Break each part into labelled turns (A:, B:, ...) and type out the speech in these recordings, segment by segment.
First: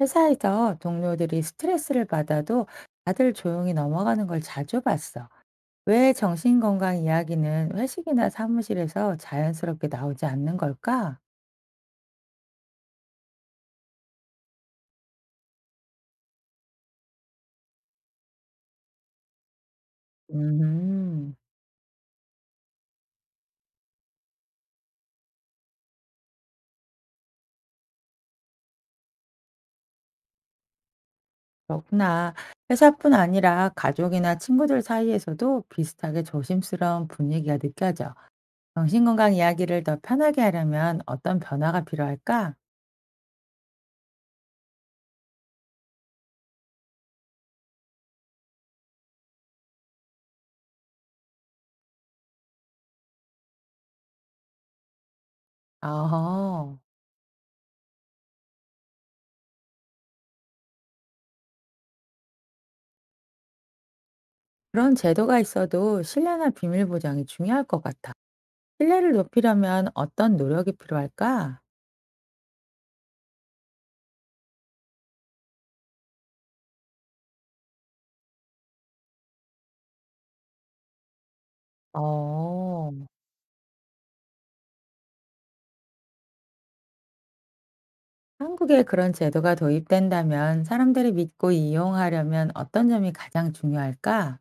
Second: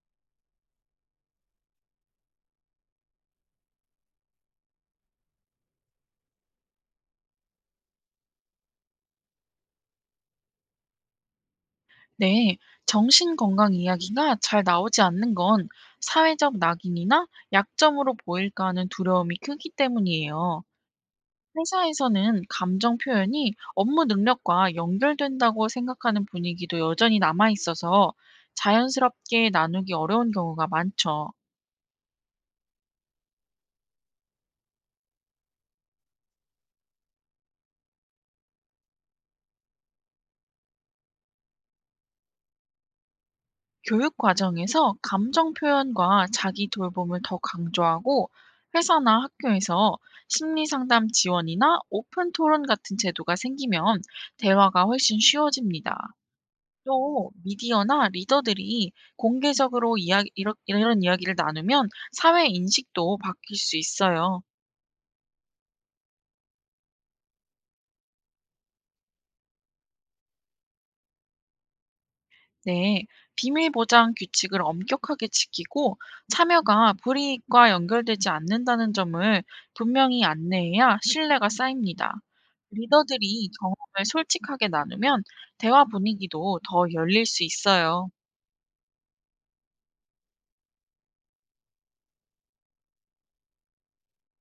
A: 회사에서 동료들이 스트레스를 받아도 다들 조용히 넘어가는 걸 자주 봤어. 왜 정신건강 이야기는 회식이나 사무실에서 자연스럽게 나오지 않는 걸까?
B: 네, 정신건강 이야기가 잘 나오지 않는 건 사회적 낙인이나 약점으로 보일까 하는 두려움이 크기 때문이에요.
A: 음,
B: 회사에서는 감정 표현이 업무 능력과 연결된다고 생각하는 분위기도 여전히 남아 있어서 자연스럽게 나누기 어려운 경우가 많죠.
A: 그렇구나. 회사뿐 아니라 가족이나 친구들 사이에서도 비슷하게 조심스러운 분위기가 느껴져. 정신건강 이야기를 더 편하게 하려면 어떤 변화가 필요할까?
B: 교육 과정에서 감정 표현과 자기 돌봄을 더 강조하고 회사나 학교에서 심리 상담 지원이나 오픈 토론 같은 제도가 생기면 대화가 훨씬 쉬워집니다.
A: 아하,
B: 또 미디어나 리더들이 공개적으로 이야 이 이런 이야기를 나누면 사회 인식도 바뀔 수 있어요.
A: 그런 제도가 있어도 신뢰나 비밀 보장이 중요할 것 같아. 신뢰를 높이려면 어떤 노력이 필요할까?
B: 네, 비밀 보장 규칙을 엄격하게 지키고 참여가 불이익과 연결되지 않는다는 점을 분명히 안내해야 신뢰가 쌓입니다.
A: 어,
B: 리더들이 경험을 솔직하게 나누면 대화 분위기도 더 열릴 수 있어요.
A: 한국에 그런 제도가 도입된다면 사람들이 믿고 이용하려면 어떤 점이 가장 중요할까?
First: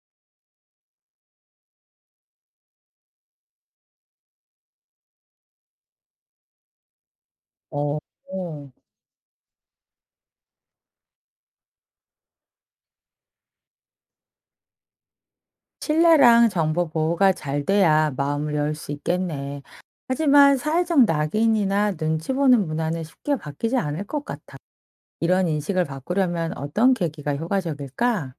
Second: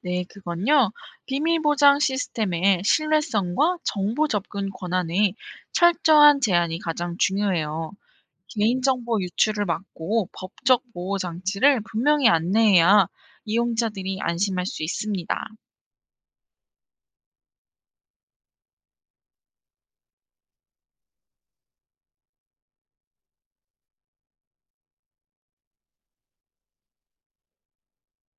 B: 네, 그건요. 비밀 보장 시스템의 신뢰성과 정보 접근 권한에 철저한 제한이 가장 중요해요.
A: 어, 어,
B: 개인정보 유출을 막고 법적 보호 장치를 분명히 안내해야 이용자들이 안심할 수 있습니다.
A: 신뢰랑 정보 보호가 잘 돼야 마음을 열 수 있겠네. 하지만 사회적 낙인이나 눈치 보는 문화는 쉽게 바뀌지 않을 것 같아. 이런 인식을 바꾸려면 어떤 계기가 효과적일까?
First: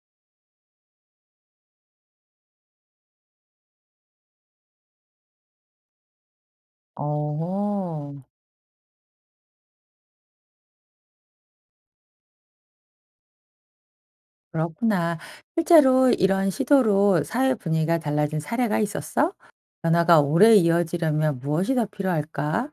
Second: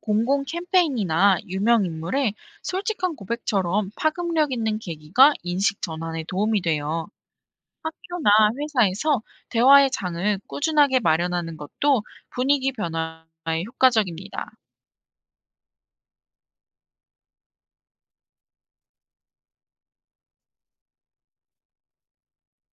B: 공공 캠페인이나 유명 인물의 솔직한 고백처럼 파급력 있는 계기가 인식 전환에 도움이 돼요.
A: 어.
B: 학교나 회사에서 대화의 장을 꾸준하게 마련하는 것도 분위기 변화에 효과적입니다.
A: 그렇구나. 실제로 이런 시도로 사회 분위기가 달라진 사례가 있었어? 변화가 오래 이어지려면 무엇이 더 필요할까?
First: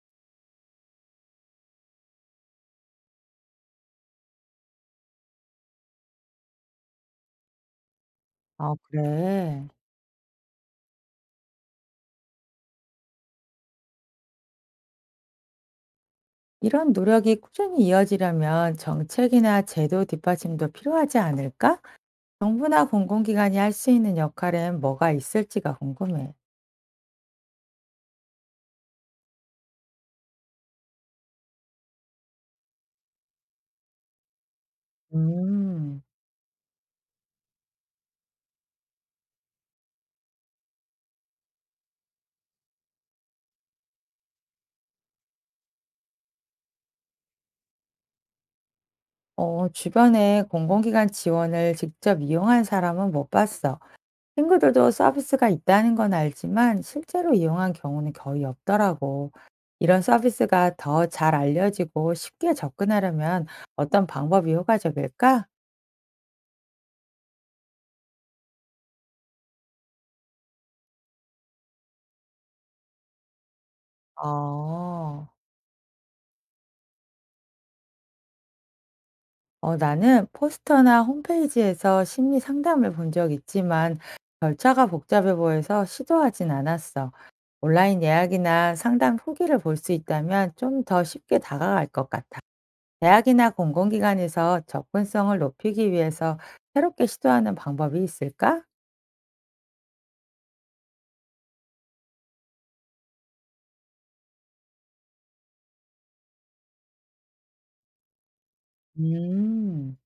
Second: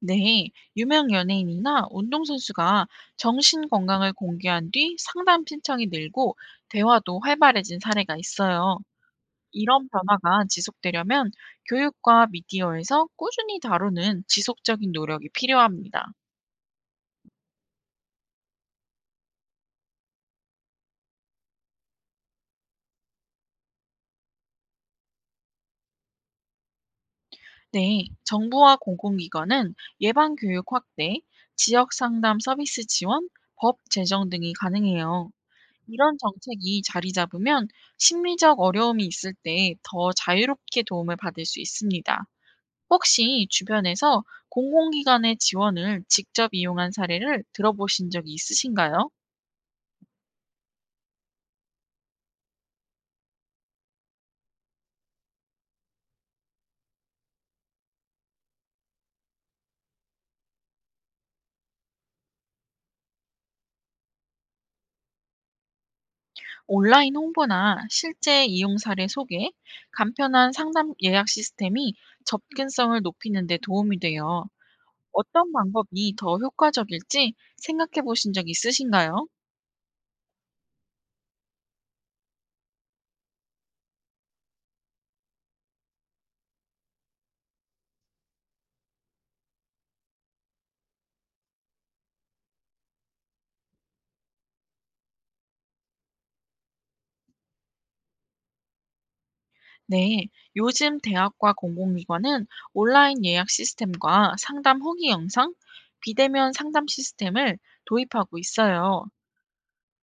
B: 네, 유명 연예인이나 운동선수가 정신 건강을 공개한 뒤 상담 신청이 늘고 대화도 활발해진 사례가
A: 아,
B: 있어요.
A: 그래.
B: 이런 변화가 지속되려면 교육과 미디어에서 꾸준히 다루는 지속적인 노력이 필요합니다.
A: 이런 노력이 꾸준히 이어지려면 정책이나 제도 뒷받침도 필요하지 않을까? 정부나 공공기관이 할 수 있는 역할엔 뭐가 있을지가 궁금해.
B: 네, 정부와 공공기관은 예방 교육 확대, 지역 상담 서비스 지원, 법 제정 등이 가능해요.
A: 음,
B: 이런 정책이 자리 잡으면 심리적 어려움이 있을 때 더 자유롭게 도움을 받을 수 있습니다. 혹시 주변에서 공공기관의 지원을 직접 이용한 사례를 들어보신 적이 있으신가요?
A: 주변에 공공기관 지원을 직접 이용한 사람은 못 봤어. 친구들도 서비스가 있다는 건 알지만 실제로 이용한 경우는 거의 없더라고. 이런 서비스가 더 잘 알려지고 쉽게 접근하려면 어떤 방법이 효과적일까?
B: 온라인 홍보나 실제 이용 사례 소개, 간편한 상담 예약 시스템이 접근성을 높이는 데 도움이
A: 아,
B: 돼요. 어떤 방법이 더 효과적일지 생각해 보신 적 있으신가요?
A: 나는 포스터나 홈페이지에서 심리 상담을 본 적 있지만 절차가 복잡해 보여서 시도하진 않았어. 온라인 예약이나 상담 후기를 볼 수 있다면 좀 더 쉽게 다가갈 것 같아. 대학이나 공공기관에서 접근성을 높이기 위해서 새롭게 시도하는 방법이 있을까?
B: 네, 요즘 대학과 공공기관은 온라인 예약 시스템과 상담 후기 영상, 비대면 상담 시스템을 도입하고 있어요.
A: 음,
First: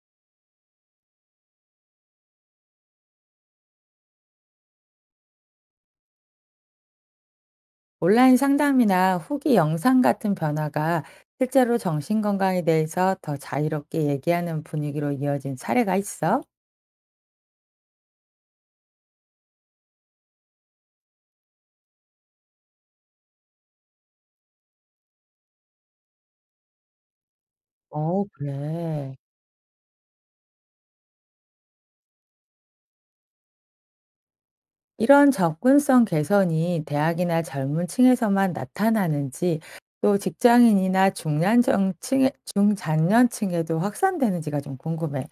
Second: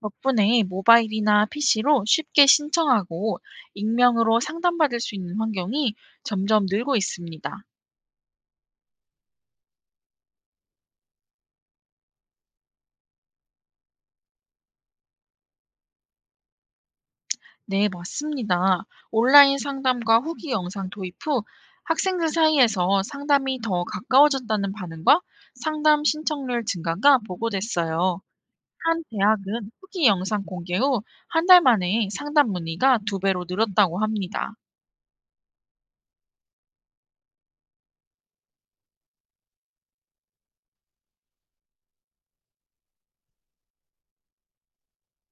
B: 덕분에 모바일이나 PC로 쉽게 신청하고 익명으로 상담받을 수 있는 환경이 점점 늘고 있습니다.
A: 온라인 상담이나 후기 영상 같은 변화가 실제로 정신건강에 대해서 더 자유롭게 얘기하는 분위기로 이어진 사례가 있어?
B: 네, 맞습니다. 온라인 상담과 후기 영상 도입 후 학생들 사이에서 상담이 더 가까워졌다는 반응과 상담 신청률 증가가 보고됐어요.
A: 어,
B: 한
A: 그래.
B: 대학은 후기 영상 공개 후 한 달 만에 상담 문의가 두 배로 늘었다고 합니다.
A: 이런 접근성 개선이 대학이나 젊은 층에서만 나타나는지 또 직장인이나 중년층에, 중장년층에도 확산되는지가 좀 궁금해.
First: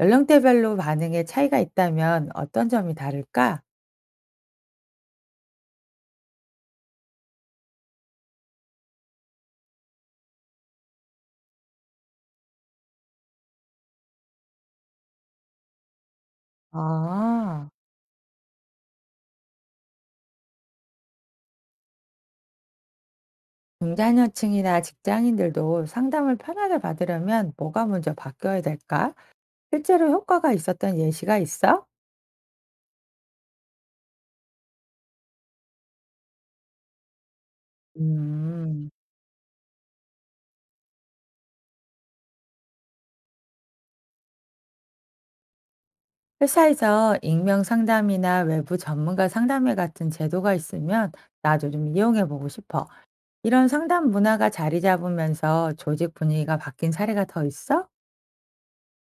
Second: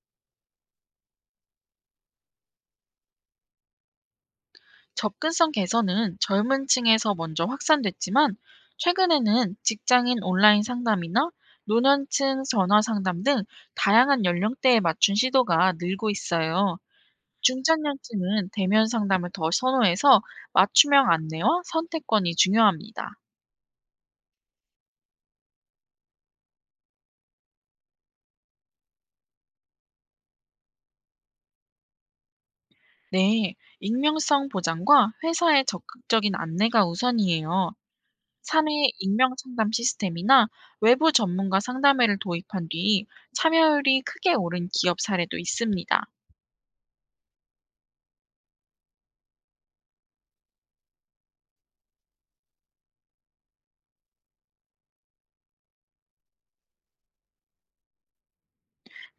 A: 연령대별로 반응에 차이가 있다면 어떤 점이 다를까?
B: 접근성 개선은 젊은 층에서 먼저 확산됐지만 최근에는 직장인 온라인 상담이나 노년층 전화 상담 등 다양한 연령대에 맞춘 시도가 늘고 있어요.
A: 아,
B: 중장년층은 대면 상담을 더 선호해서 맞춤형 안내와 선택권이 중요합니다.
A: 중장년층이나 직장인들도 상담을 편하게 받으려면 뭐가 먼저 바뀌어야 될까? 실제로 효과가 있었던 예시가 있어?
B: 네, 익명성 보장과 회사의 적극적인 안내가 우선이에요. 사내
A: 음.
B: 익명 상담 시스템이나 외부 전문가 상담회를 도입한 뒤 참여율이 크게 오른 기업 사례도 있습니다.
A: 회사에서 익명 상담이나 외부 전문가 상담회 같은 제도가 있으면 나도 좀 이용해 보고 싶어. 이런 상담 문화가 자리 잡으면서 조직 분위기가 바뀐 사례가 더 있어?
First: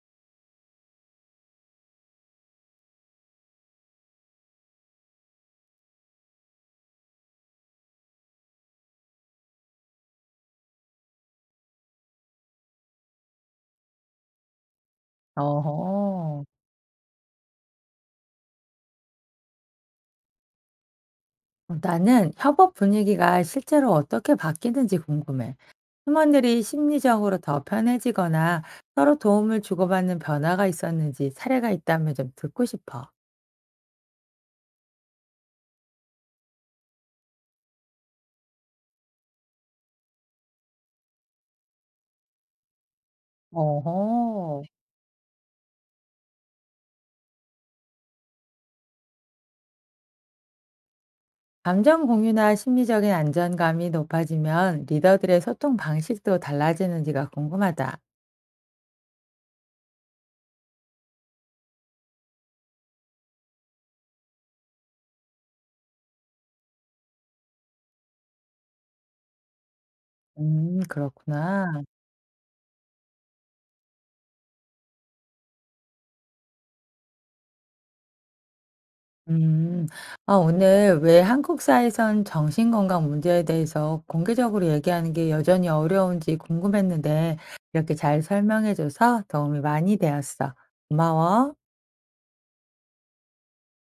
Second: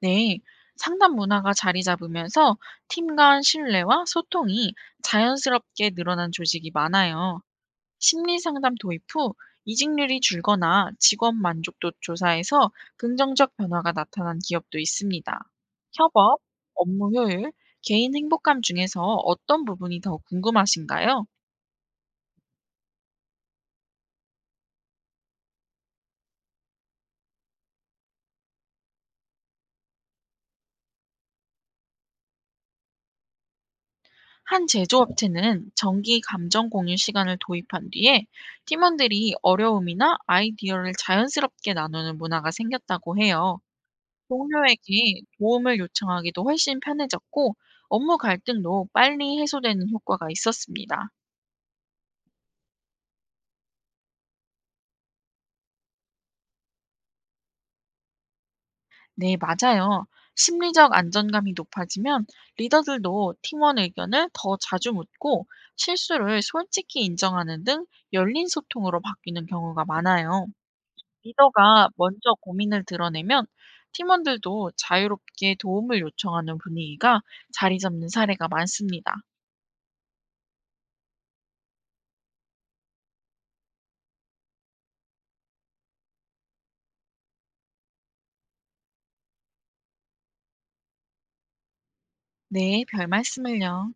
B: 네. 상담 문화가 자리 잡으면서 팀 간 신뢰와 소통이 자연스럽게 늘어난 조직이 많아요. 심리 상담 도입 후 이직률이 줄거나 직원 만족도 조사에서 긍정적 변화가 나타난 기업도 있습니다. 협업,
A: 어허.
B: 업무 효율, 개인 행복감 중에서 어떤 부분이 더 궁금하신가요?
A: 나는 협업 분위기가 실제로 어떻게 바뀌는지 궁금해. 팀원들이 심리적으로 더 편해지거나 서로 도움을 주고받는 변화가 있었는지 사례가 있다면 좀 듣고 싶어.
B: 한 제조업체는 정기 감정 공유 시간을 도입한 뒤에 팀원들이 어려움이나 아이디어를 자연스럽게 나누는 문화가 생겼다고 해요.
A: 어허.
B: 동료에게 도움을 요청하기도 훨씬 편해졌고 업무 갈등도 빨리 해소되는 효과가 있었습니다.
A: 감정 공유나 심리적인 안전감이 높아지면 리더들의 소통 방식도 달라지는지가 궁금하다.
B: 네, 맞아요. 심리적 안정감이 높아지면 리더들도 팀원 의견을 더 자주 묻고 실수를 솔직히 인정하는 등 열린 소통으로 바뀌는 경우가 많아요.
A: 그렇구나.
B: 리더가 먼저 고민을 드러내면 팀원들도 자유롭게 도움을 요청하는 분위기가 자리 잡는 사례가 많습니다.
A: 음, 아, 오늘 왜 한국사에선 정신건강 문제에 대해서 공개적으로 얘기하는 게 여전히 어려운지 궁금했는데 이렇게 잘 설명해줘서 도움이 많이 되었어. 고마워.
B: 네, 별 말씀을요.